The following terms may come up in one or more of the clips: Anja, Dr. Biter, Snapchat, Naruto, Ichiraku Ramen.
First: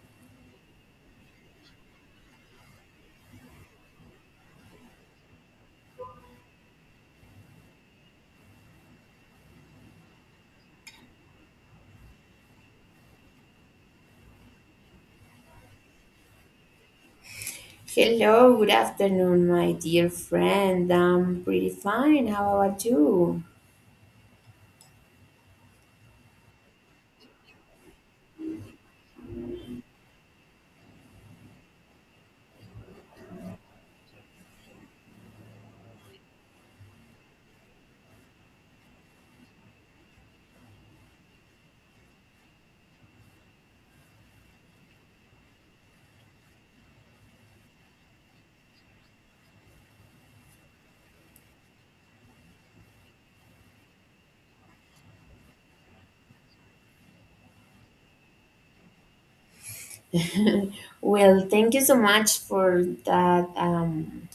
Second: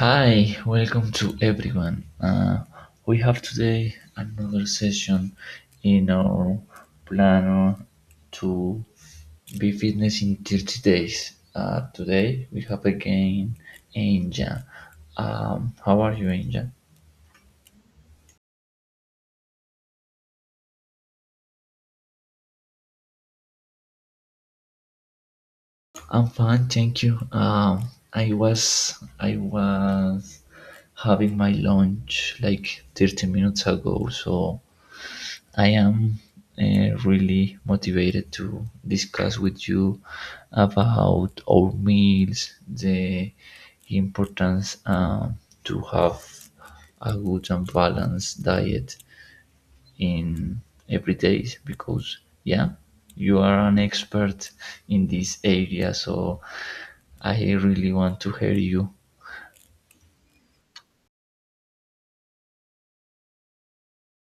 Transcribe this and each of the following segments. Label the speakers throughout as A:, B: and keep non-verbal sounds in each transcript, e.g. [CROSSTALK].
A: Hi, welcome to everyone. We have today another session in our plan to be fitness in 30 days. Today we have again Anja. How are you, Anja?
B: Hello, good afternoon, my dear friend. I'm pretty fine. How about you?
A: I'm fine, thank you. I was I was having my lunch like 30 minutes ago, so I am really motivated to discuss with you about our meals, the importance to have a good and balanced diet in every day because yeah, you are an expert in this area, so I really want to hear you.
B: [LAUGHS] Well, thank you so much for that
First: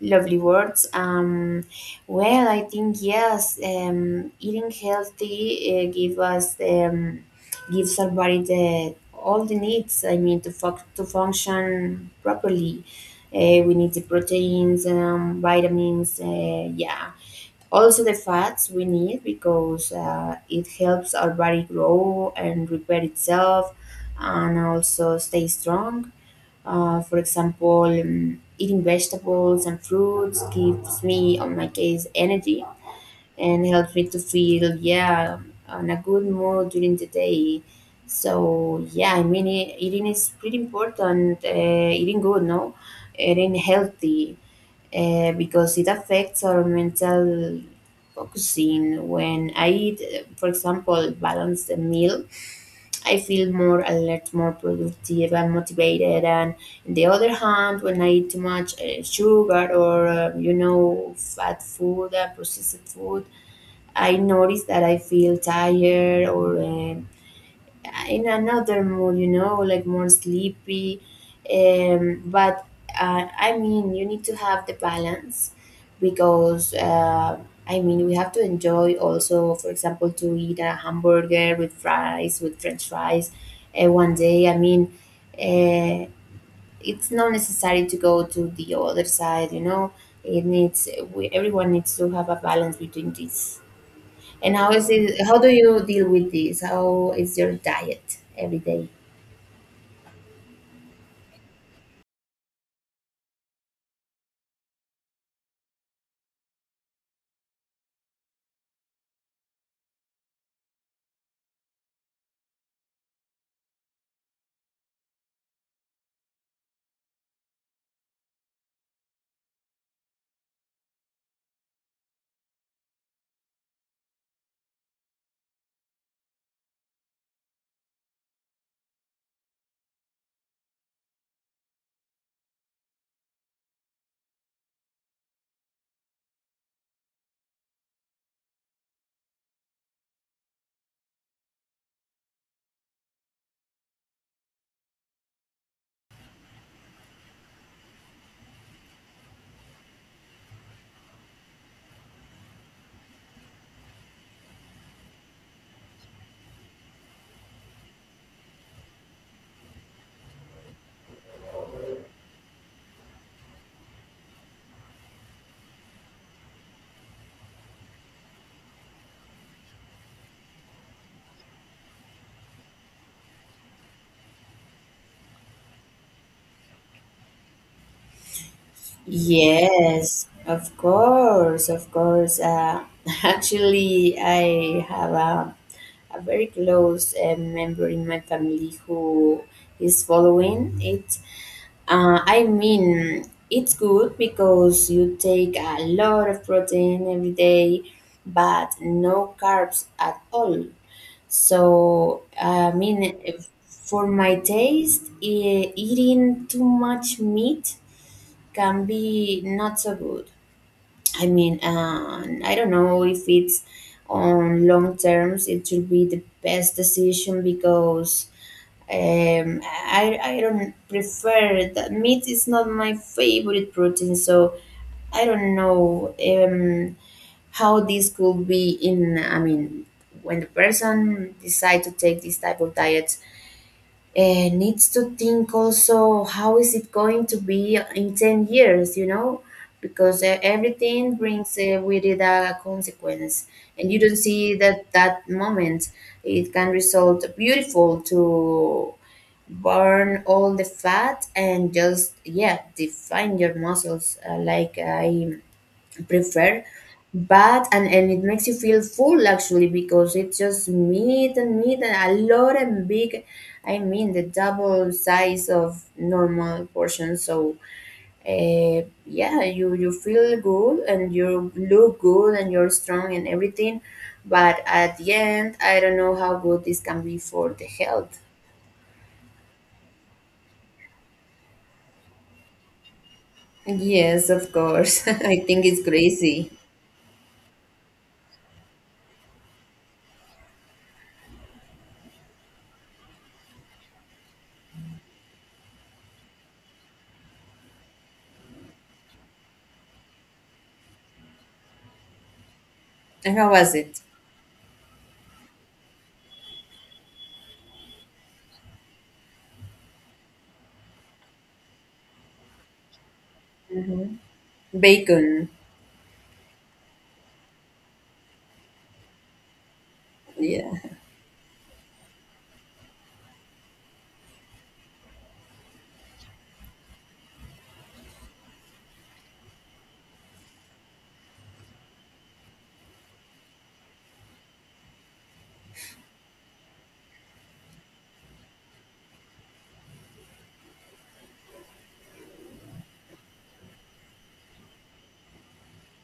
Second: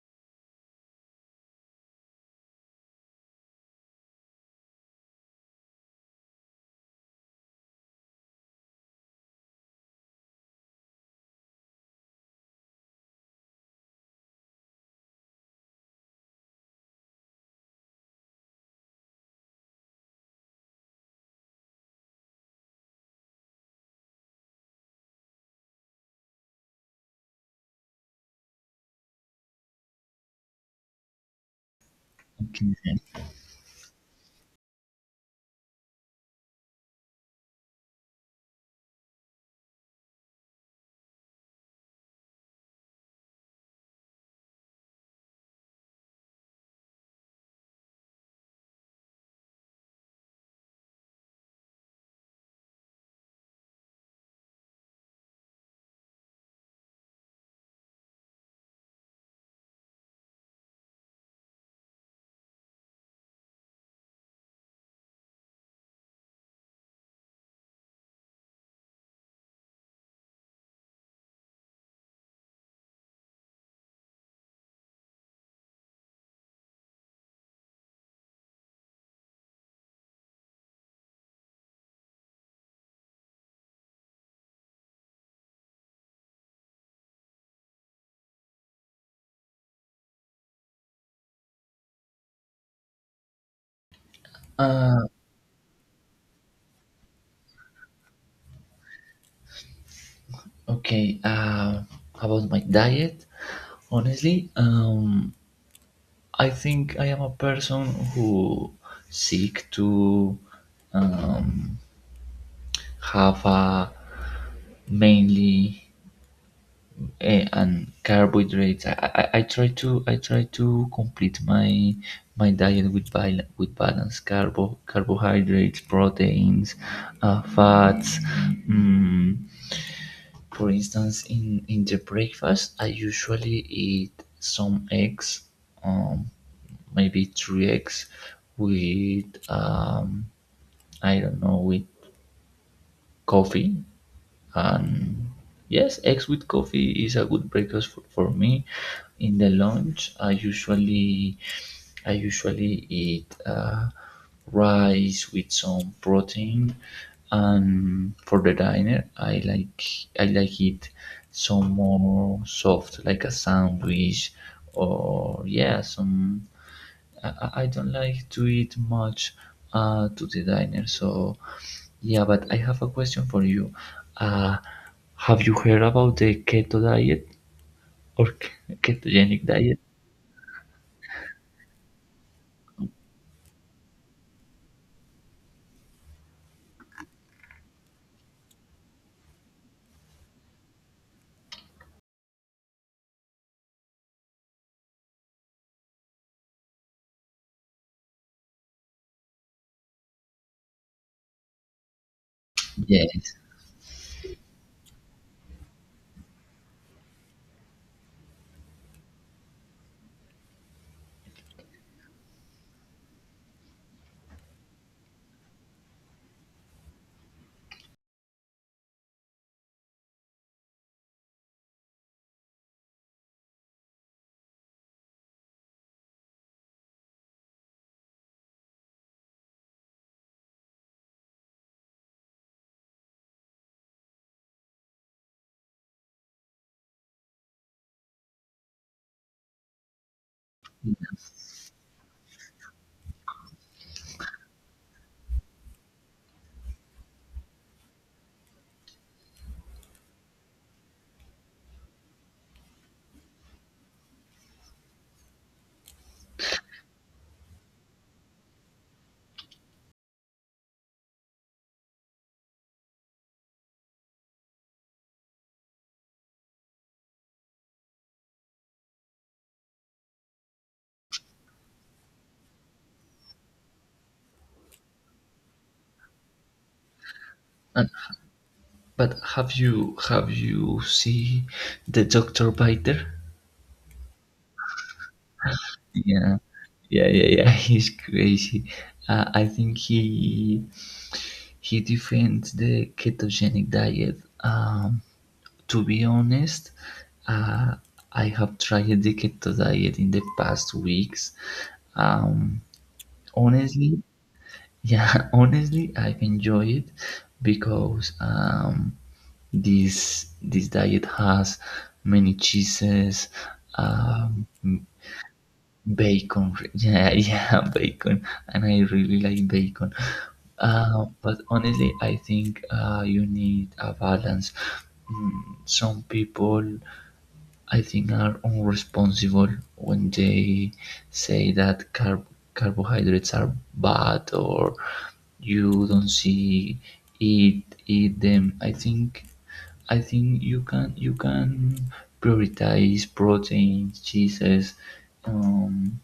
B: lovely words. Well, I think yes, eating healthy give us gives our body the all the needs. I mean, to function properly, we need the proteins, vitamins. Yeah, also, the fats we need because it helps our body grow and repair itself and also stay strong. For example, eating vegetables and fruits gives me, on my case, energy
A: Okay,
B: and helps me to feel, yeah, on a good mood during the day. So, yeah, I mean, eating is pretty important. Eating good, no? Eating healthy because it affects our mental focusing. When I eat, for example, balanced meal, I feel more alert, more productive, and motivated. And on the other hand, when I eat too much sugar or you know fat food, processed food, I notice that I feel tired or in another mood, you know, like more sleepy. But I mean, you need to have the balance because I mean, we have to enjoy also, for example, to eat a hamburger with fries, with French fries, one day. I mean, uh, it's not necessary to go to the other side, you know. It needs we, everyone needs to have a balance between these. And how is it? How do you deal with this? How is your diet every day?
A: okay. About my diet, honestly, I think I am a person who seek to um, have a mainly and carbohydrates. I try to complete my diet with with balanced carbohydrates, proteins, fats. Mm, for instance, in the breakfast, I usually eat some eggs. Um, maybe three eggs with I don't know, with coffee. And yes, eggs with coffee is a good breakfast for me. In the lunch, I usually eat rice with some protein, and for the diner, I like it some more soft, like a sandwich, or yeah, some. I don't like to eat much to the diner, so yeah, but I have a question for you. Uh, have you heard about the keto diet or ketogenic diet?
B: Yes, of course, of course. [LAUGHS] Actually, I have a very close member in my family who is following it. I mean, it's good because you take a lot of protein every day, but no carbs at all. So, I mean,
A: Yeah.
B: for my taste, eating too much meat can be not so good. I mean, I don't know if it's on long terms, it should be the best decision because um, I don't prefer that meat is not my favorite protein. So, I don't know. How this could be in I mean when the person decide to take this type of diet, needs to think also how is it going to be in 10 years, you know, because everything brings with it a consequence, and you don't see that that moment. It can result beautiful to burn all the fat and just, yeah, define your muscles, I prefer. But and it makes you feel full actually, because it's just meat and meat and a lot and big, I mean the double size of normal portion. So yeah, you feel good and you look good and you're strong and everything, but at the end I don't know how good this can be for the
A: And,
B: health.
A: but have you see the Dr. Biter?
B: Yes, of course. [LAUGHS] I think it's
A: Yeah.
B: crazy.
A: Yeah, yeah, yeah. [LAUGHS] He's crazy. I think he defends the ketogenic diet. Um, to be honest, uh, I have tried the keto diet in the past weeks. Um,
B: And how was it?
A: honestly, yeah, [LAUGHS] honestly, I've enjoyed it because this diet has many cheeses,
B: Mhm.
A: um, m-
B: Bacon.
A: bacon. [LAUGHS] Yeah, yeah, bacon, and I really like bacon.
B: Yeah,
A: But honestly, I think you need a balance. Some people, I think, are irresponsible when they say that carbohydrates are bad, or you don't see eat them. I think you can prioritize proteins, cheeses, um,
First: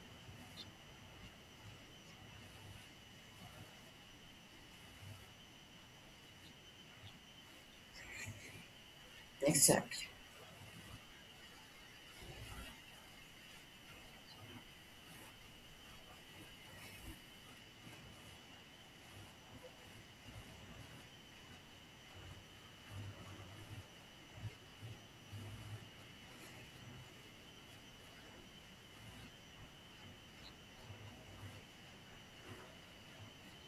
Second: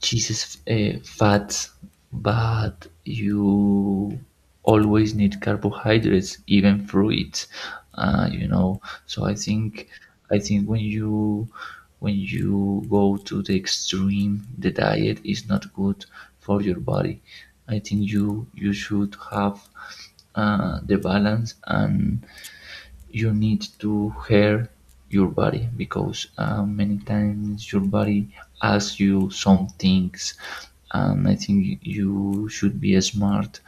A: cheese is fat, but you always need carbohydrates, even fruit. Uh, you know, so I think
B: exactly.
A: I think when you go to the extreme, the diet is not good for your body. I think you should have the balance, and you need to hear your body because many times your body asks you some things, and I think you should be smart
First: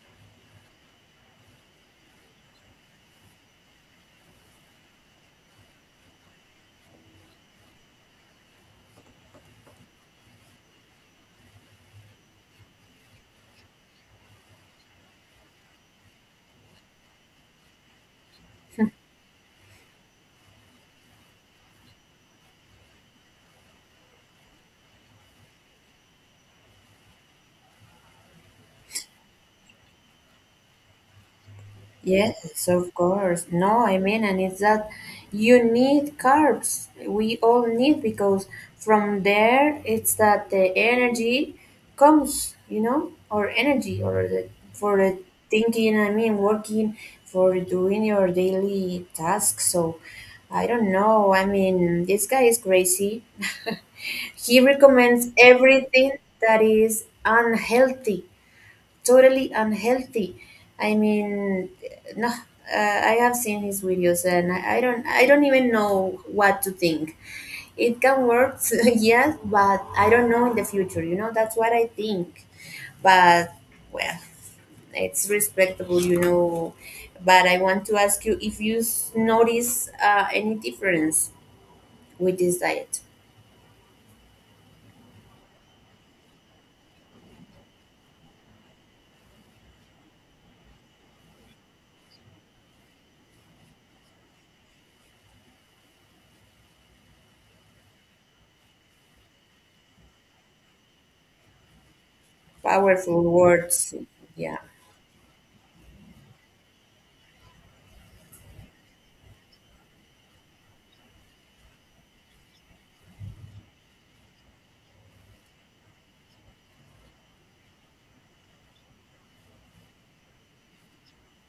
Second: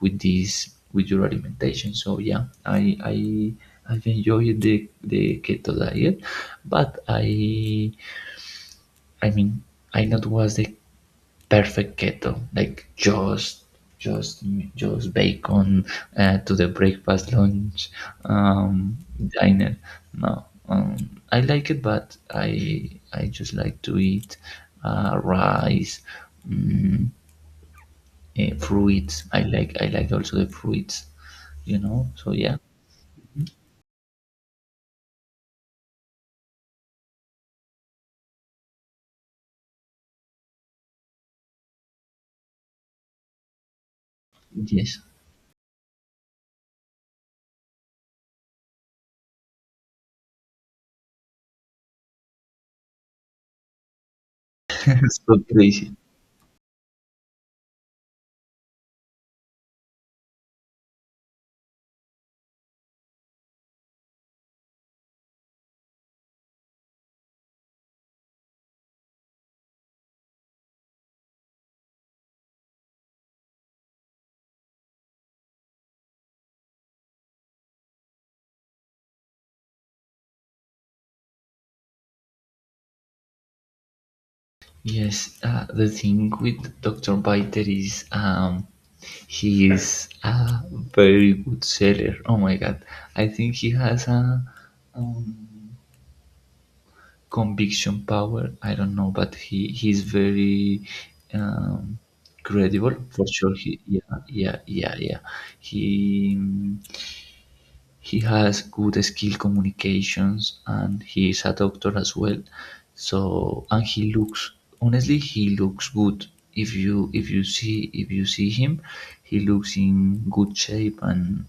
A: with this, with your alimentation. So yeah, I've enjoyed the keto diet, but I mean I not was the perfect keto, like just just bacon to the breakfast, lunch, um, diner. No, I like it, but I just like to eat rice, mm, fruits. I like also the fruits. So yeah,
B: Yes, of course. No, I mean, and it's that you need carbs. We all need, because from there it's that the energy comes, you know, or energy or the, for
A: yes.
B: the thinking, I mean, working, for doing your daily tasks. So I don't know. I mean, this guy is crazy. [LAUGHS] He
A: [LAUGHS]
B: recommends
A: So crazy.
B: everything that is unhealthy, totally unhealthy. I mean, no, I have seen his videos, and I don't even know what to think. It can work, [LAUGHS] yes, but I don't know in the future. You know, that's what I think. But, well, it's respectable, you know. But I want to ask you if you notice any difference with this diet.
A: Yes, the thing with Dr. Biter is, he is a very good seller. Oh my god, I think he has a um, conviction power. I don't know, but he's very um, credible
B: Powerful
A: for sure. He
B: words,
A: Yeah,
B: yeah.
A: yeah, yeah, yeah. He he has good skill communications, and he is a doctor as well. So, and he looks, honestly, he looks good, if you see if you see him, he looks in good shape, and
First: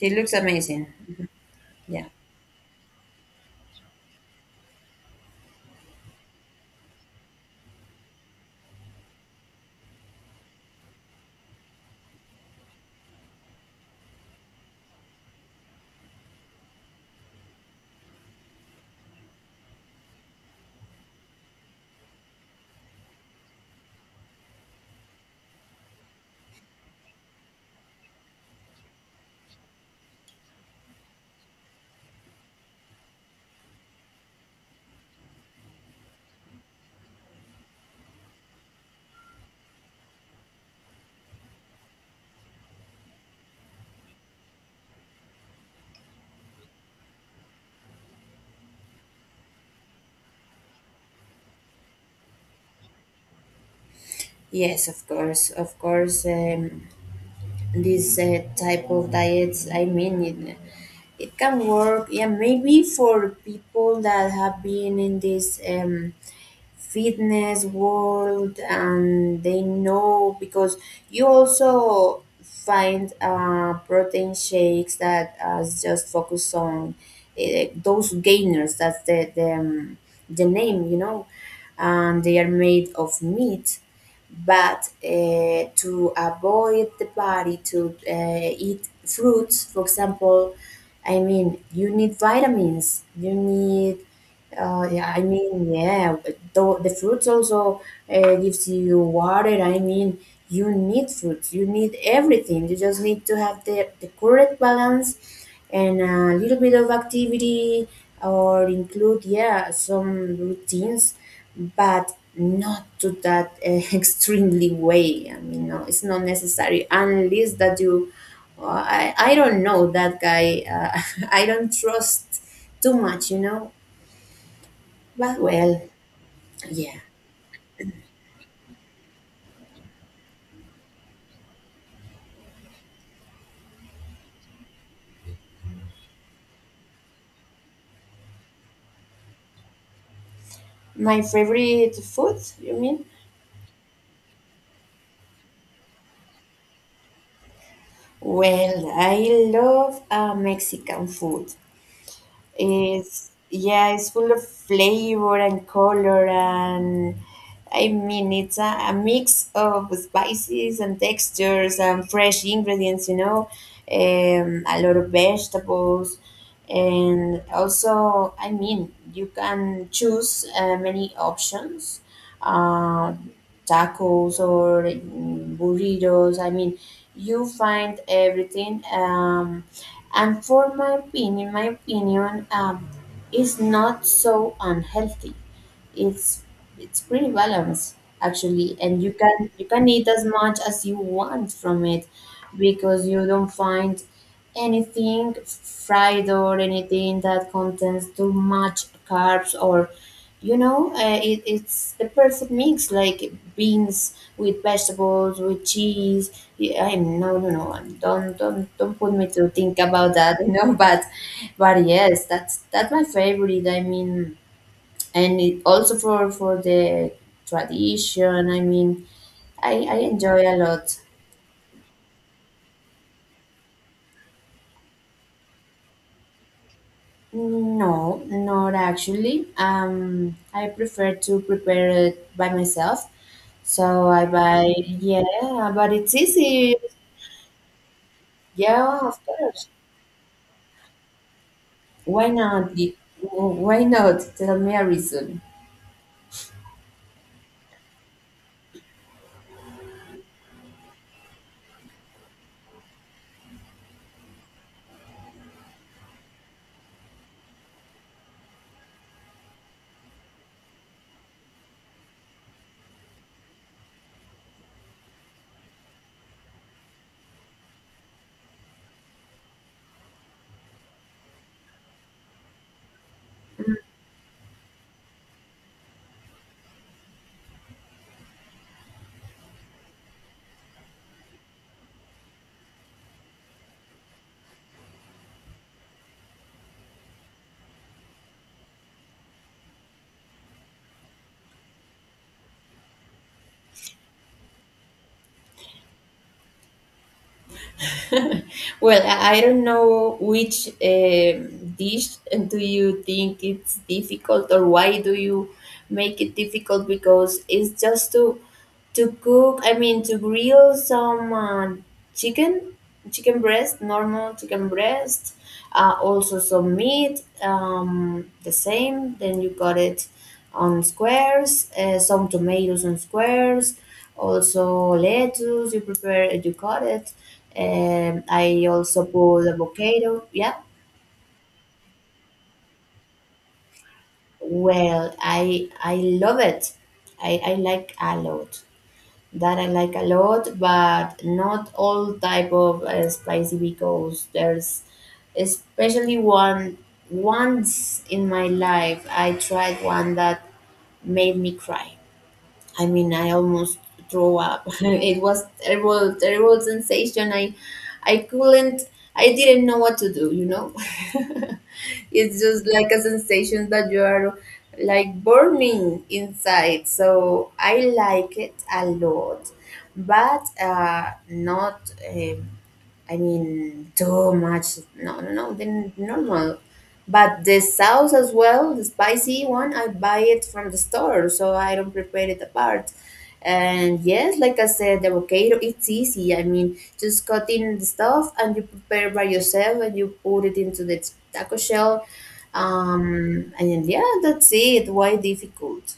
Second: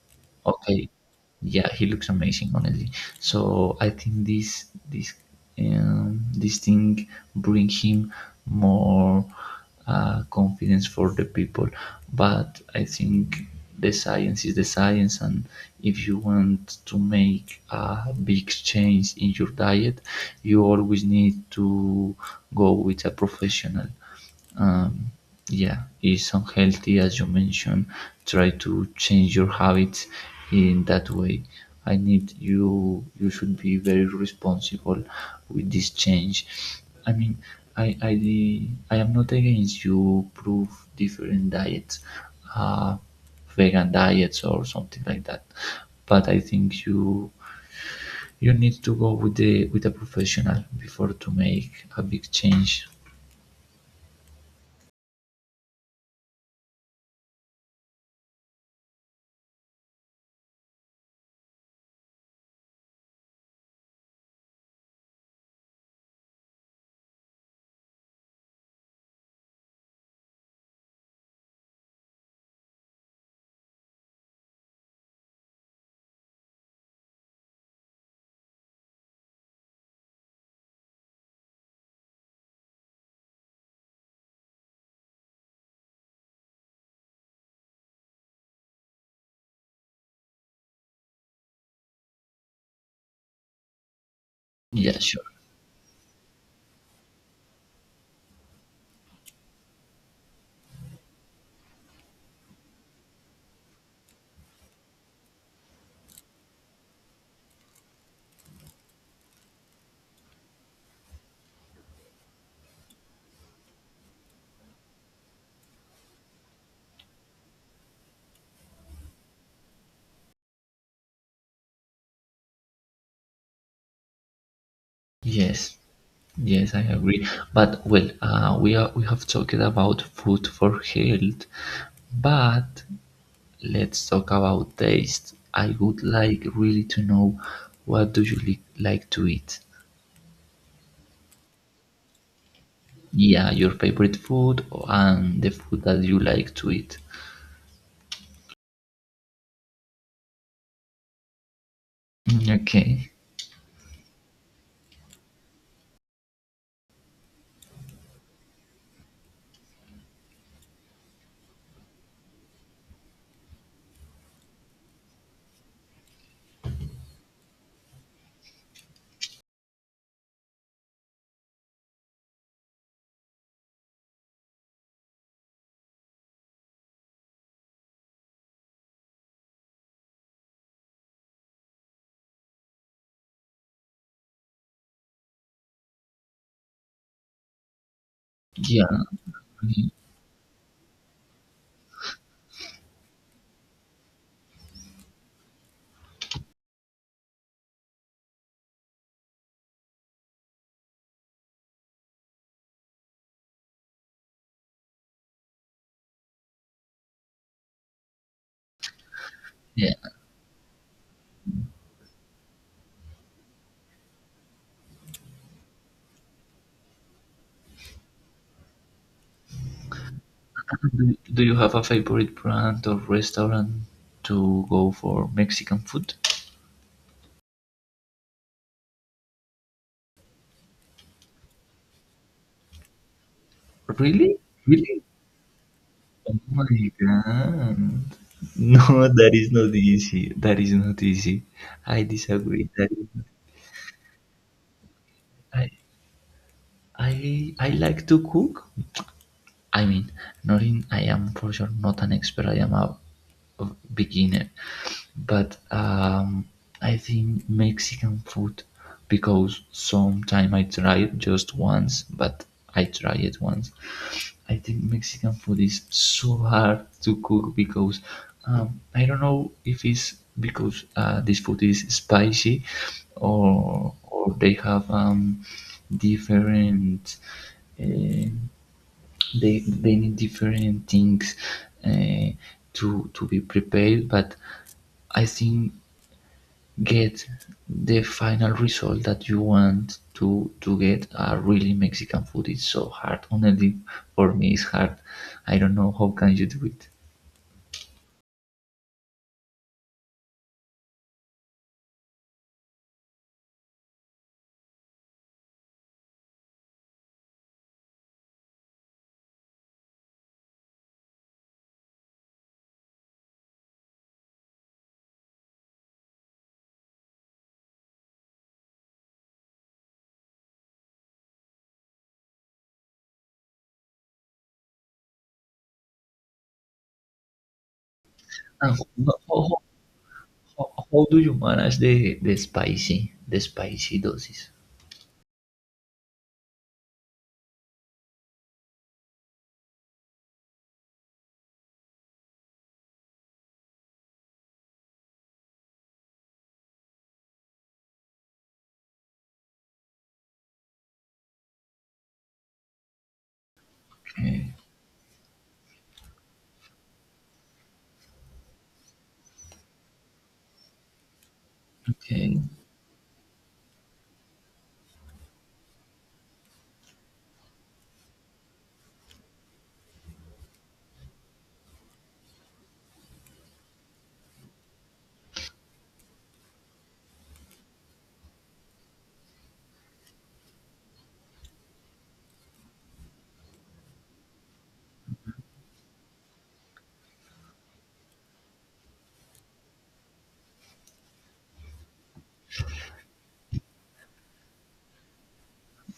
B: It looks
A: okay,
B: amazing.
A: yeah, he
B: Yeah.
A: looks amazing, honestly. So I think this thing bring him more confidence for the people. But I think the science is the science, and if you want to make a big change in your diet, you always need to go with a professional. um, yeah, is unhealthy, as you mentioned. Try to change your habits in that way. I need you, you should be very responsible with this change. I mean, i i I am not against you prove different diets, uh vegan diets or something like that, but I think you need to go with the, with a professional before to make a big change.
B: Yes, of course, of course. These type of diets, I mean it, it can work, yeah, maybe for people that have been in this fitness world, and they know because you also find protein shakes that just focus on those gainers, that's the name, you know, and they are made of meat, but to avoid the body to eat fruits, for example. I mean, you need vitamins, you need
A: Yeah,
B: yeah, I
A: sure.
B: mean, yeah, the fruits also gives you water. I mean, you need fruits. You need everything. You just need to have the correct balance and a little bit of activity, or include, yeah, some routines, but not to that [LAUGHS] extremely way. I mean, no, it's not necessary unless that you. Well, I don't know that guy. [LAUGHS] I don't trust too much, you know. But,
A: Yes.
B: well,
A: Yes, I
B: yeah.
A: agree. But well, we have talked about food for health, but let's talk about taste. I would like really to know, what do you like to eat?
B: My favorite food, you mean?
A: Yeah, your favorite food and the food that you like to eat.
B: Well, I love Mexican food.
A: Mm, okay.
B: It's, yeah, it's full of flavor and color, and I mean it's a mix of spices and textures and fresh ingredients. You know, a lot of vegetables, and also, I mean, you can choose many options, uh, tacos or mm, burritos. I mean, you find everything. And for my opinion, is not so unhealthy, it's it's pretty balanced actually,
A: Yeah,
B: and you can eat as much as you want from it, because you don't find anything fried or anything that contains too much carbs, or you know, it's the perfect mix, like beans with vegetables with cheese. Yeah, I'm no, don't put me to think
A: yeah.
B: about that, you know. [LAUGHS] But yes, that's my favorite. I mean, and it also for the tradition, I mean, I enjoy a lot.
A: Do you have a favorite brand or restaurant to go for Mexican food?
B: No, not actually. I prefer to prepare it by myself, so I
A: Really?
B: buy,
A: Really?
B: yeah, but it's
A: Oh
B: easy.
A: my god. No,
B: Yeah, of
A: that is
B: course.
A: not easy. That is not easy. I
B: Why not?
A: disagree. That is not.
B: Why not, tell me a reason.
A: I, I like to cook. I mean, not in, I am for sure not an expert. I am a beginner. But I think Mexican food, because sometime I tried just once, but I try it once. I think Mexican food is so hard to cook because I don't know if it's because this food is spicy, or they have different, uh, they need different things uh, to be prepared. But I think get the final result that you want to get a really Mexican food. It's so hard. Honestly, for me, it's hard. I don't know how can you do it.
B: Well, I don't know which dish do you think it's difficult, or why do you make it difficult, because it's just to cook. I mean, to grill some chicken, chicken breast normal chicken breast, also some meat, the same, then you cut it on squares, some tomatoes on squares, also lettuce, you prepare it, you cut it, I
A: And,
B: also
A: how,
B: put
A: how,
B: avocado, yeah.
A: how, how do you manage the spicy doses?
B: Well, I love it. I like a lot, that I like a lot, but not all type of spicy, because there's especially one. Once in my life I tried one that made me cry. I mean, I almost threw
A: Okay,
B: up. [LAUGHS] It was terrible, terrible sensation. I couldn't. I didn't know what to do. You know, [LAUGHS]
A: okay,
B: it's just like a sensation that you are like burning inside. So I like it a lot, but not. I mean, too much. No, no, no, then normal. But the sauce as well, the spicy one, I buy it from the store, so I don't prepare it apart. And yes, like I said, the avocado, it's easy. I mean, just cut in the stuff and you prepare by yourself and you put it into the taco shell. And yeah, that's it. Why difficult?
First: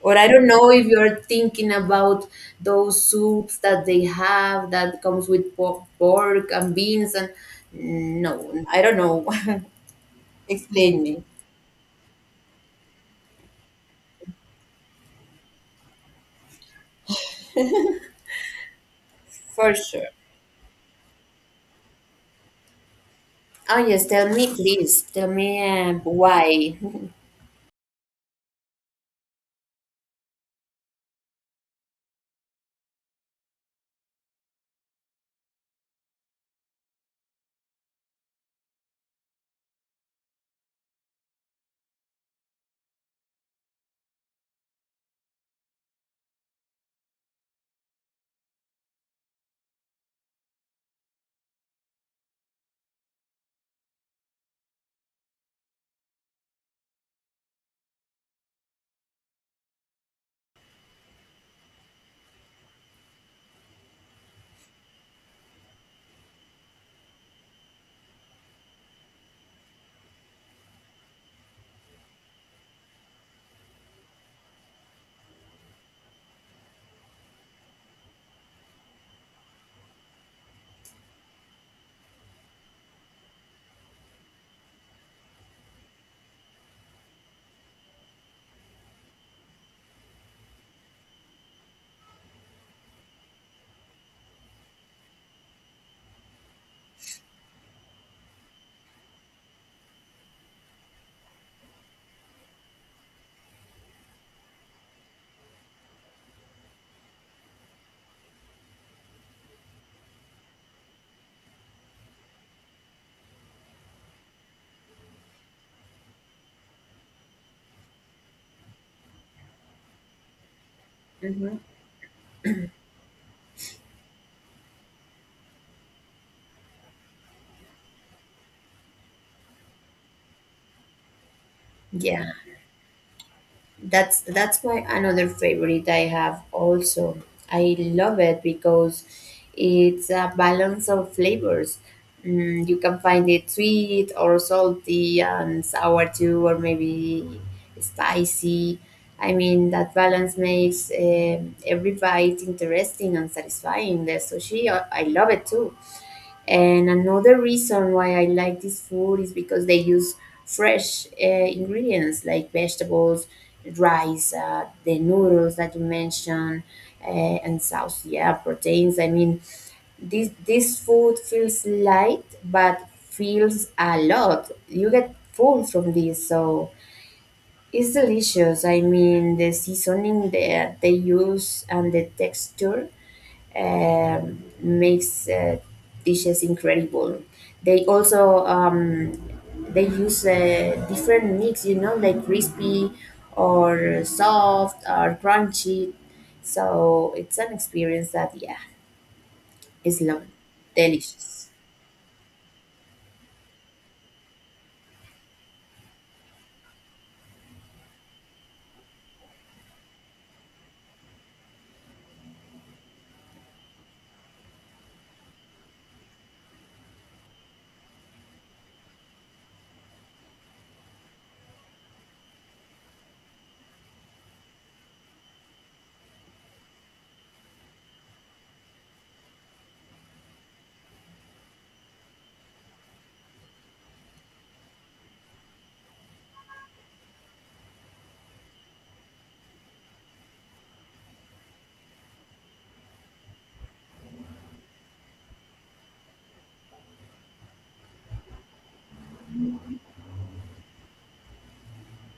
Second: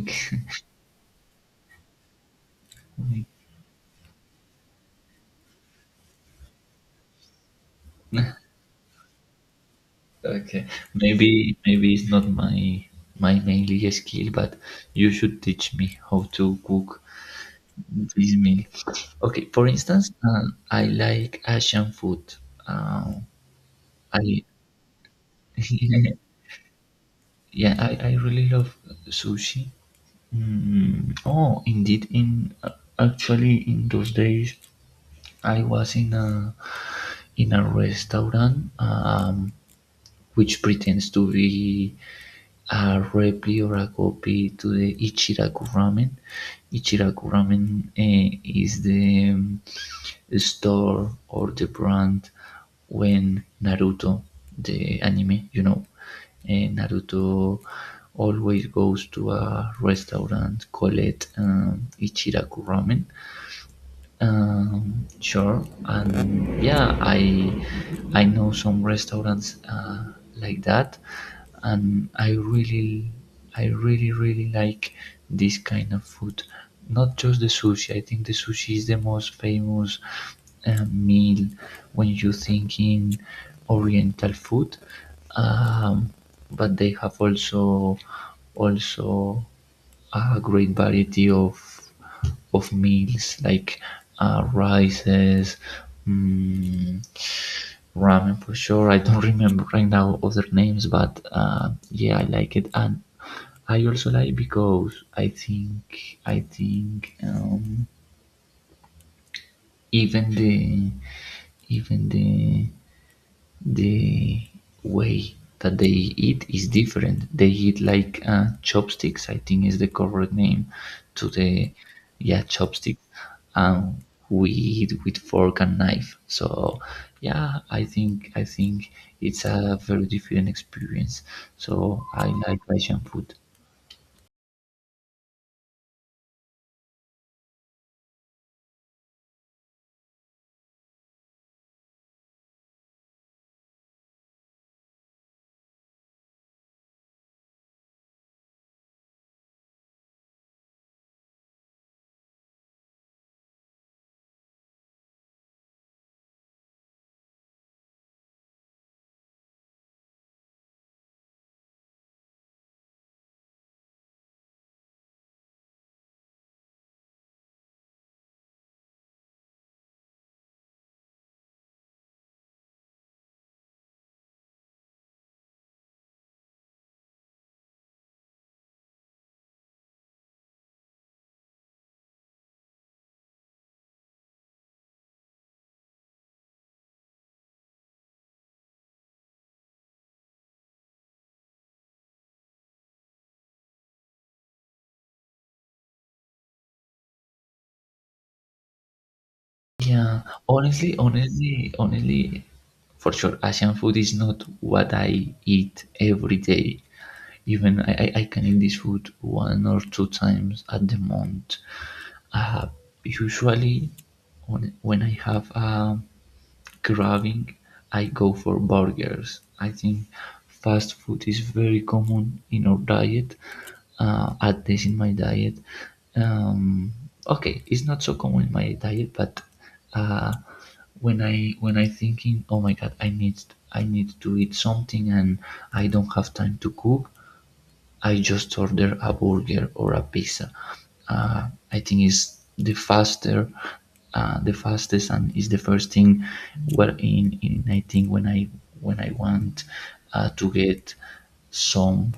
B: Or I don't know if you're thinking about those soups that they have that comes with pork and beans and no, I don't know.
A: [LAUGHS]
B: [LAUGHS]
A: Okay.
B: Explain me.
A: Maybe it's not my mainly skill, but you should teach me how to cook, please me. Okay, for
B: For sure.
A: instance, I like Asian food. Um,
B: Oh yes, tell
A: I
B: me please. Tell me
A: [LAUGHS]
B: why.
A: yeah, I really love sushi. Oh, indeed, in actually in those days, I was in a restaurant which pretends to be a recipe or a copy to the Ichiraku Ramen. Ichiraku Ramen is the store or the brand when Naruto, the anime, Naruto always goes to a restaurant called Ichiraku Ramen. Sure, and yeah, I know some restaurants like that, and I really really like this kind of food. Not just the sushi. I think the sushi is the most famous meal when you think in Oriental food. Um, but they have also a great variety of meals like rices, mm, ramen for sure. I don't [LAUGHS] remember right now other names, but yeah, I like it, and I also like because I think even even the the way that they eat is different. They eat like chopsticks, I think is the correct name to
B: Hmm.
A: the, yeah, chopsticks. Um, we eat with fork and knife. So yeah, I think it's a very different experience. So I
B: Yeah.
A: like Asian food.
B: That's my another favorite. I have also. I love it because it's a balance of flavors. Mm, you can find it sweet or salty and sour too, or maybe spicy. I mean, that balance makes every bite interesting and satisfying. The sushi, I love it too. And another reason why I like this food is because they use fresh ingredients like vegetables, rice, the noodles that you mentioned, uh, and sauce. Yeah, proteins. I mean, this food feels light, but feels a lot. You get full from this, so it's delicious. I mean, the seasoning that they use and the texture makes dishes incredible. They also they use different mix, you know, like crispy or soft or crunchy. So it's an experience that, yeah, is
A: Yeah,
B: lovely,
A: honestly,
B: delicious.
A: honestly, honestly, for sure, Asian food is not what I eat every day. Even I can eat this food one or two times at the month. Uh, usually, when I have a craving, I go for burgers. I think fast food is very common in our diet, at least in my diet. Um, okay, it's not so common in my diet, but uh, when I thinking, oh my god, I need to eat something, and I don't have time to cook. I just order a burger or a pizza. I think it's the faster, the fastest, and is the first thing. Well, in I think when I want to get some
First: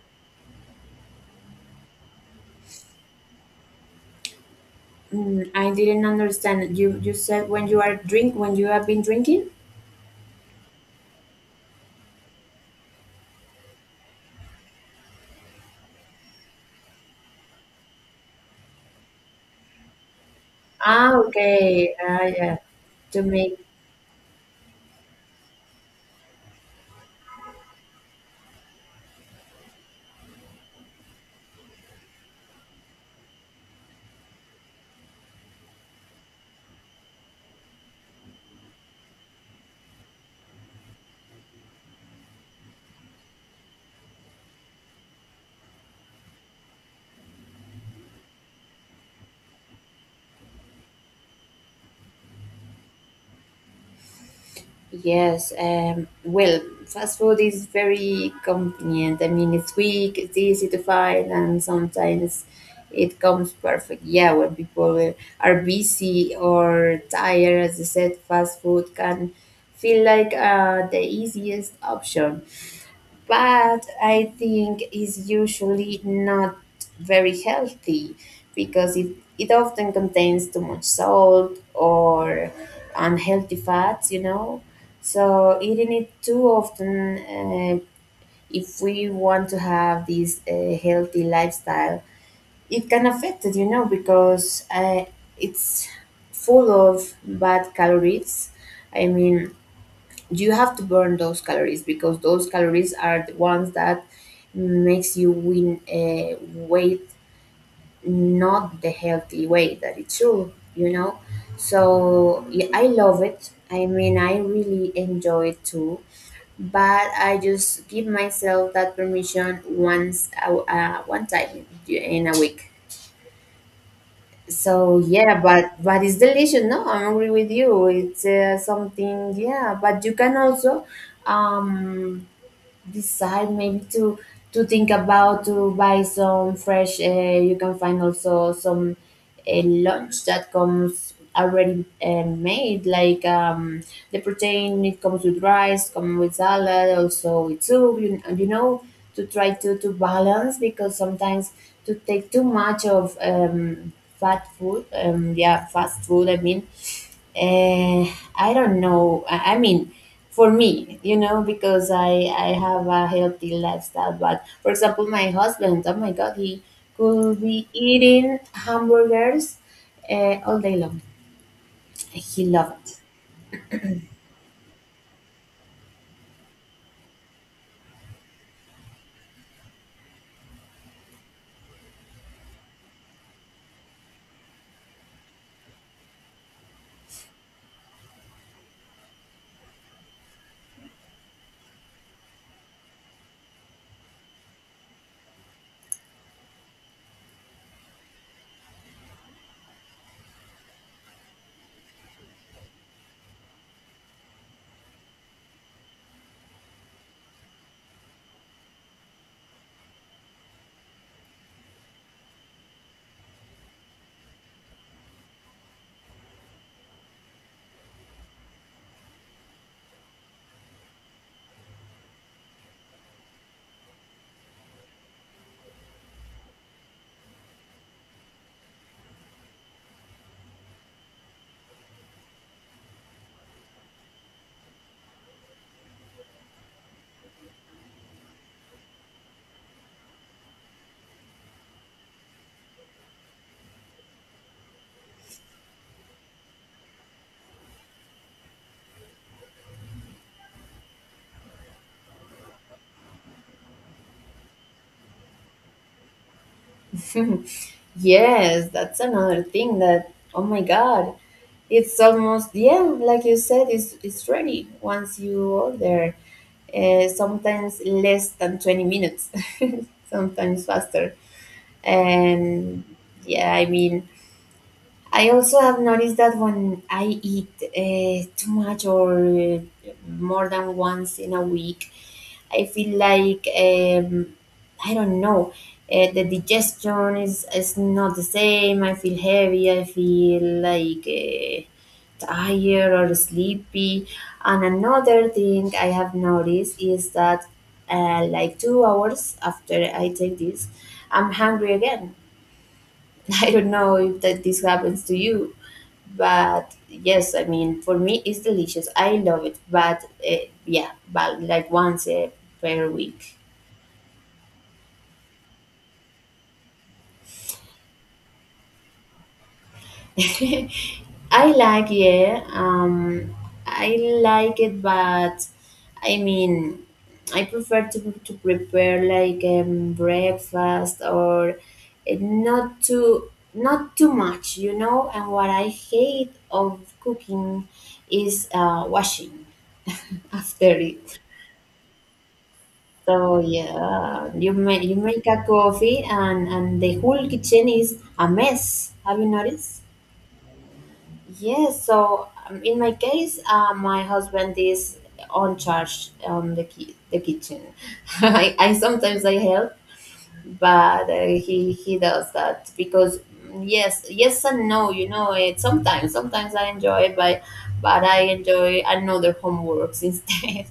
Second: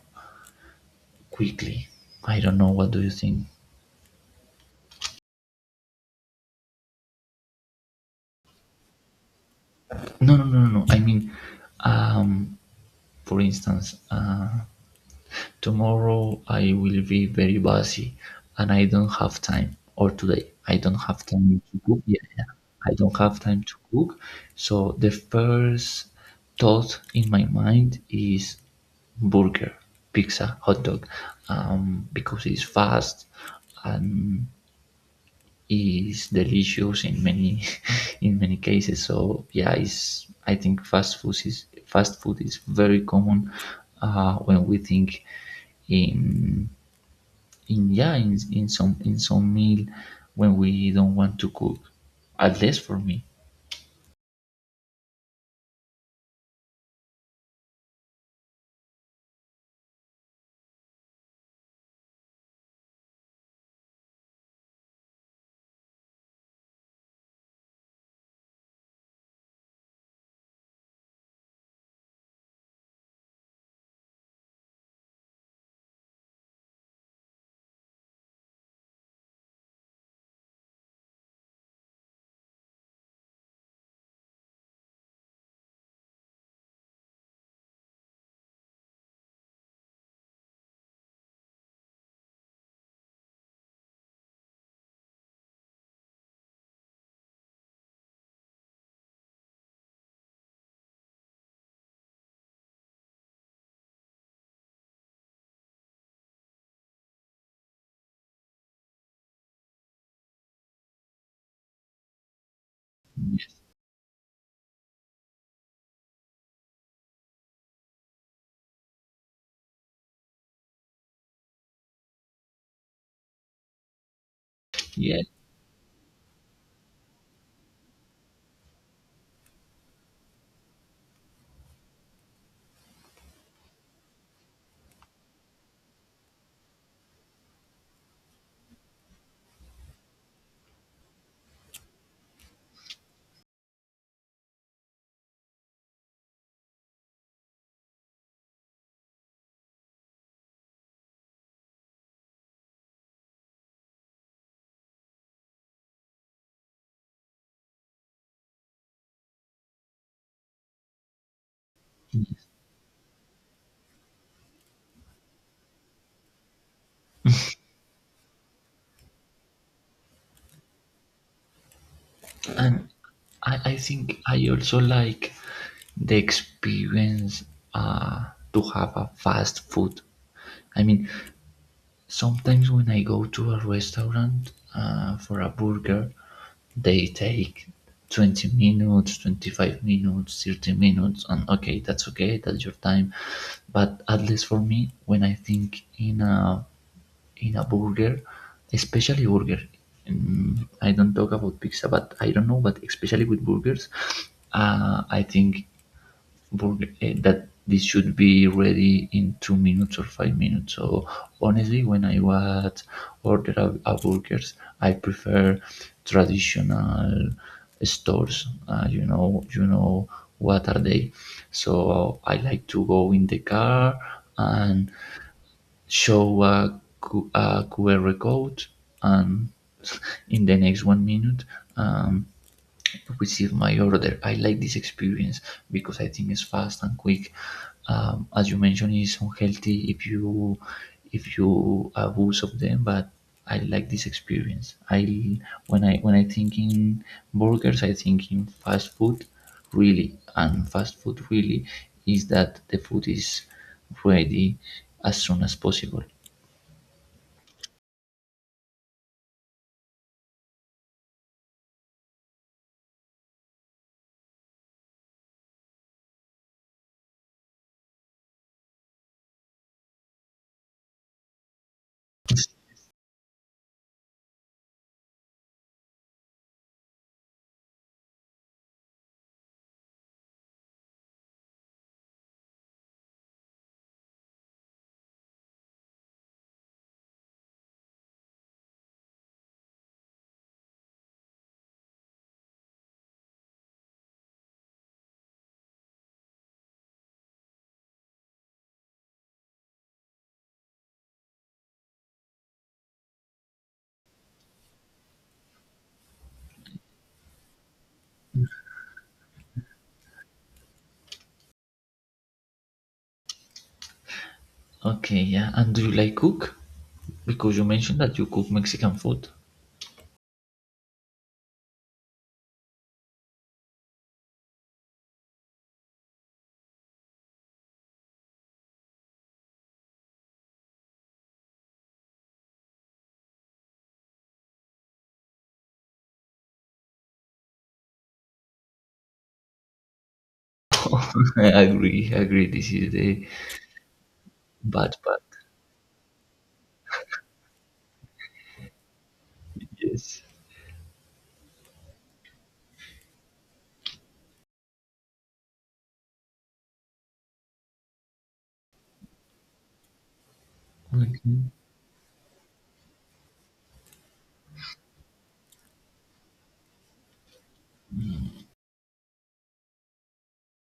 A: quickly. I don't know. What do you think?
B: Mm, I didn't understand. You said when you are drink when you have been drinking.
A: No, no, no, no, no. I mean, um, for instance. Tomorrow I will be very busy and I don't have time. Or today, I don't
B: Ah,
A: have time to
B: okay.
A: cook. Yeah,
B: Ah,
A: yeah.
B: yeah.
A: I don't
B: To
A: have
B: make.
A: time to cook. So the first thought in my mind is burger, pizza, hot dog, because it's fast and is delicious in many [LAUGHS] in many cases. So yeah, it's I think fast food is very common when we think in in yeah in some meal when we don't want to cook. At least for me.
B: Yes, well, fast food is very convenient. I mean, it's quick, it's easy to find, and sometimes it comes perfect. Yeah, when people are busy or tired, as I said, fast food can feel like the easiest option, but I think is usually not very healthy, because it often contains too much salt or unhealthy fats, you know. So eating it too often, if we want to have this healthy lifestyle, it can affect it, you know, because it's full of bad calories. I mean, you have to burn those calories because those calories are the ones that makes you win weight, not the healthy way that it should. So yeah, I love it. I mean, I really enjoy it too, but I just give myself that permission one time in a week. So
A: Yeah,
B: yeah, but it's delicious. No, I agree with you. It's something. Yeah, but you can also um decide maybe to think about to buy some fresh, you can find also some lunch that comes already made, like the protein, it comes with rice, come with salad, also with soup, you know, to try to balance, because sometimes to take too much of fat food yeah, fast food, I mean. I don't know. I mean, for me, you know, because I have a healthy lifestyle. But for example, my husband, oh my God, he could be eating hamburgers all day long. He
A: and
B: loved
A: I think I also like the experience uh, to have a fast food. I mean, sometimes when I go to a restaurant for a burger, they take 20 minutes, 25 minutes, 30 minutes, and okay, that's your time. But at least for me, when I think in a burger, especially burger, I don't talk about pizza, but I don't know, but especially with burgers, I think that this should be ready in 2 minutes or 5 minutes. So honestly, when I was order a burgers, I prefer traditional stores. You know, you know what are they? So I like to go in the car and show a QR code, and [LAUGHS] in the next 1 minute. Um, receive my order. I like this experience because I think it's fast and quick. As you mentioned, it's unhealthy if you abuse of them, but I like this experience. I When I think in burgers, I think in fast food, really, and fast food really is that the food is ready as soon as possible.
B: it. [LAUGHS] Yes, that's another thing. That, oh my God, it's almost, yeah, like you said, it's ready once you order. Sometimes less than 20 minutes, [LAUGHS] sometimes faster. And yeah, I mean, I also have noticed that when I eat too much or more than once in a week, I feel like I don't know. The digestion is not the same. I feel heavy. I feel like tired or sleepy. And another thing I have noticed is that like 2 hours after I take this, I'm hungry again. [LAUGHS] I don't know if that this happens to you, but yes, I mean, for me it's delicious. I love it, but uh, yeah, but like once per week.
A: Okay, yeah. And do you like cook? Because you mentioned that you cook Mexican food.
B: [LAUGHS] I like, yeah, I like it, but I mean, I prefer to prepare like breakfast or not too not too much, you know. And what I hate of cooking is washing after it.
A: [LAUGHS] I agree, I agree. This is the.
B: So yeah, you make
A: Bad,
B: you
A: bad.
B: make a coffee and the whole kitchen is a mess. Have you noticed?
A: Yes.
B: Yes. So in my case, my husband is on charge on the the kitchen. [LAUGHS] I sometimes I help, but
A: Okay.
B: he does that because mm, yes, yes and no. You know it. Sometimes I enjoy it, but I enjoy another homeworks [LAUGHS] instead.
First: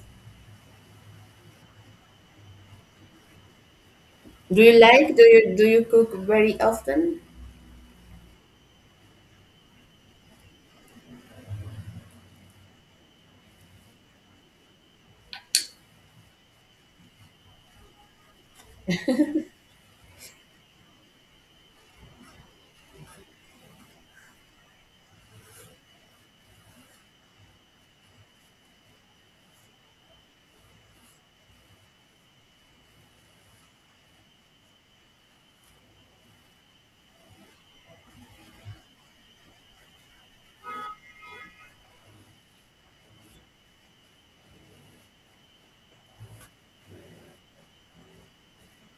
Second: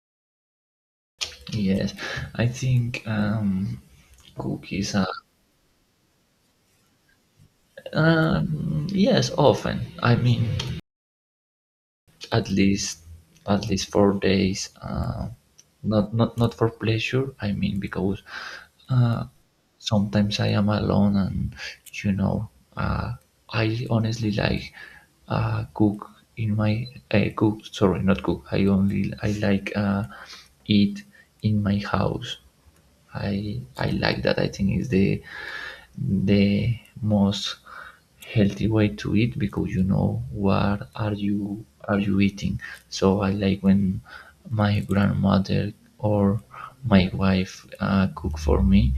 A: Yes. I think
B: Do you
A: cookies are.
B: like? Do you cook very often?
A: Yes, often. I mean, at least, at least 4 days. Not for pleasure. I mean, because uh, sometimes I am alone, and you know, uh, I honestly like cook in my cook. Sorry, not cook. I like eat in my house. I like that. I think is the most healthy way to eat because you know what are you eating. So I like when my grandmother or my wife cook for me.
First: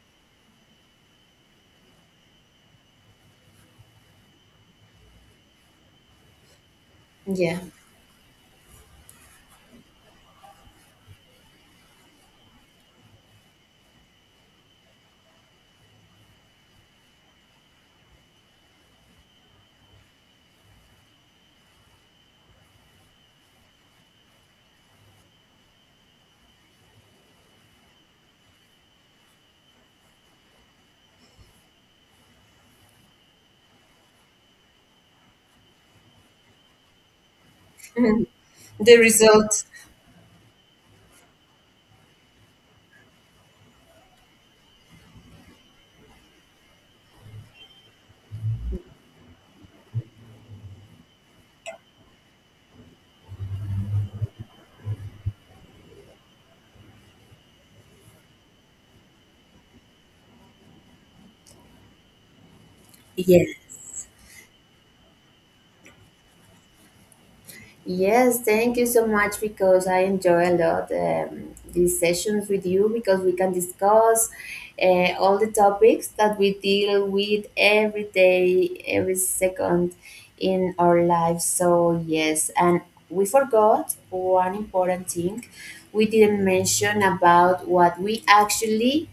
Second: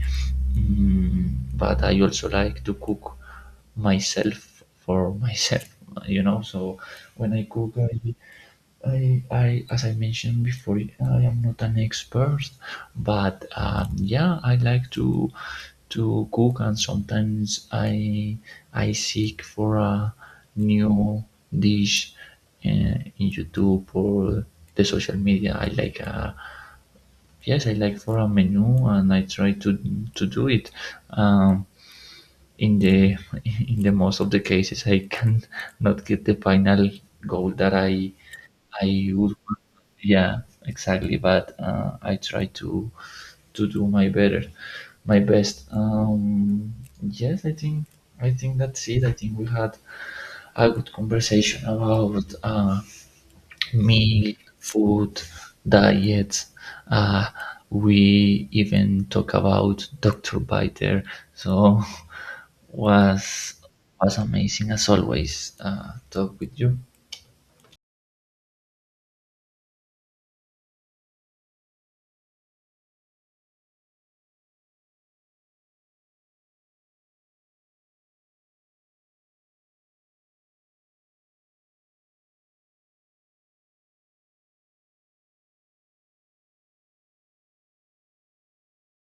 A: But I also like to cook myself for myself. You know, so when I
B: Yeah,
A: cook, as I mentioned before, I am not an expert, but yeah, I like to cook, and sometimes I seek for a new dish uh, in YouTube or the social media. I like a Yes, I like for a menu, and I try to do it. Um, in the [LAUGHS] in the most of the cases, I can [LAUGHS] not get the final goal that I
B: the
A: would,
B: result.
A: yeah, exactly. But I try to do my better, my best. Yes, I think that's it. I think we had a good conversation about meal, food, diets. Uh, we even talk about Doctor Biter. So [LAUGHS] was
B: Yeah.
A: was amazing as always. Talk with you.
B: Yes, thank you so much, because I enjoy a lot these sessions with you, because we can discuss all the topics that we deal with every day, every second in our lives. So, yes, and we forgot one important thing. We didn't mention about what we actually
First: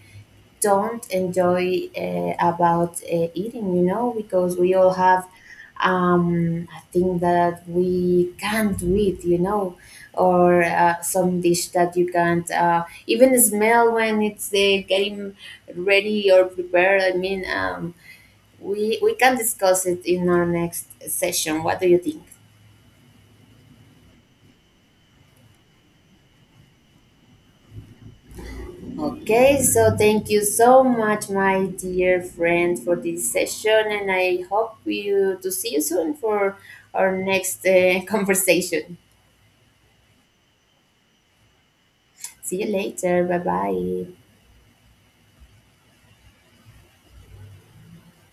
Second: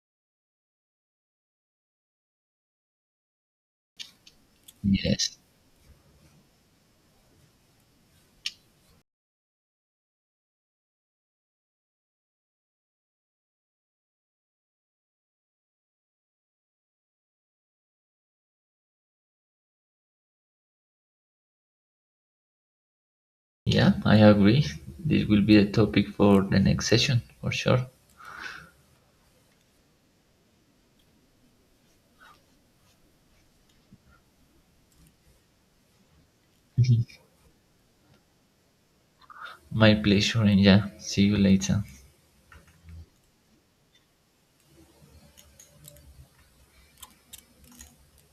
B: don't enjoy about eating, you know, because we all have
A: Yes.
B: a thing that we can't do, it you know, or some dish that you can't even smell when it's getting ready or prepared. I mean, we can discuss it in our next session. What do you think?
A: Yeah, I agree. This will be a topic for the next session for sure.
B: Okay, so thank you so much, my dear friend, for this session, and I hope you to see you soon for our
A: [LAUGHS]
B: next [LAUGHS] conversation.
A: My pleasure, and yeah, see you later.
B: See you later. Bye bye.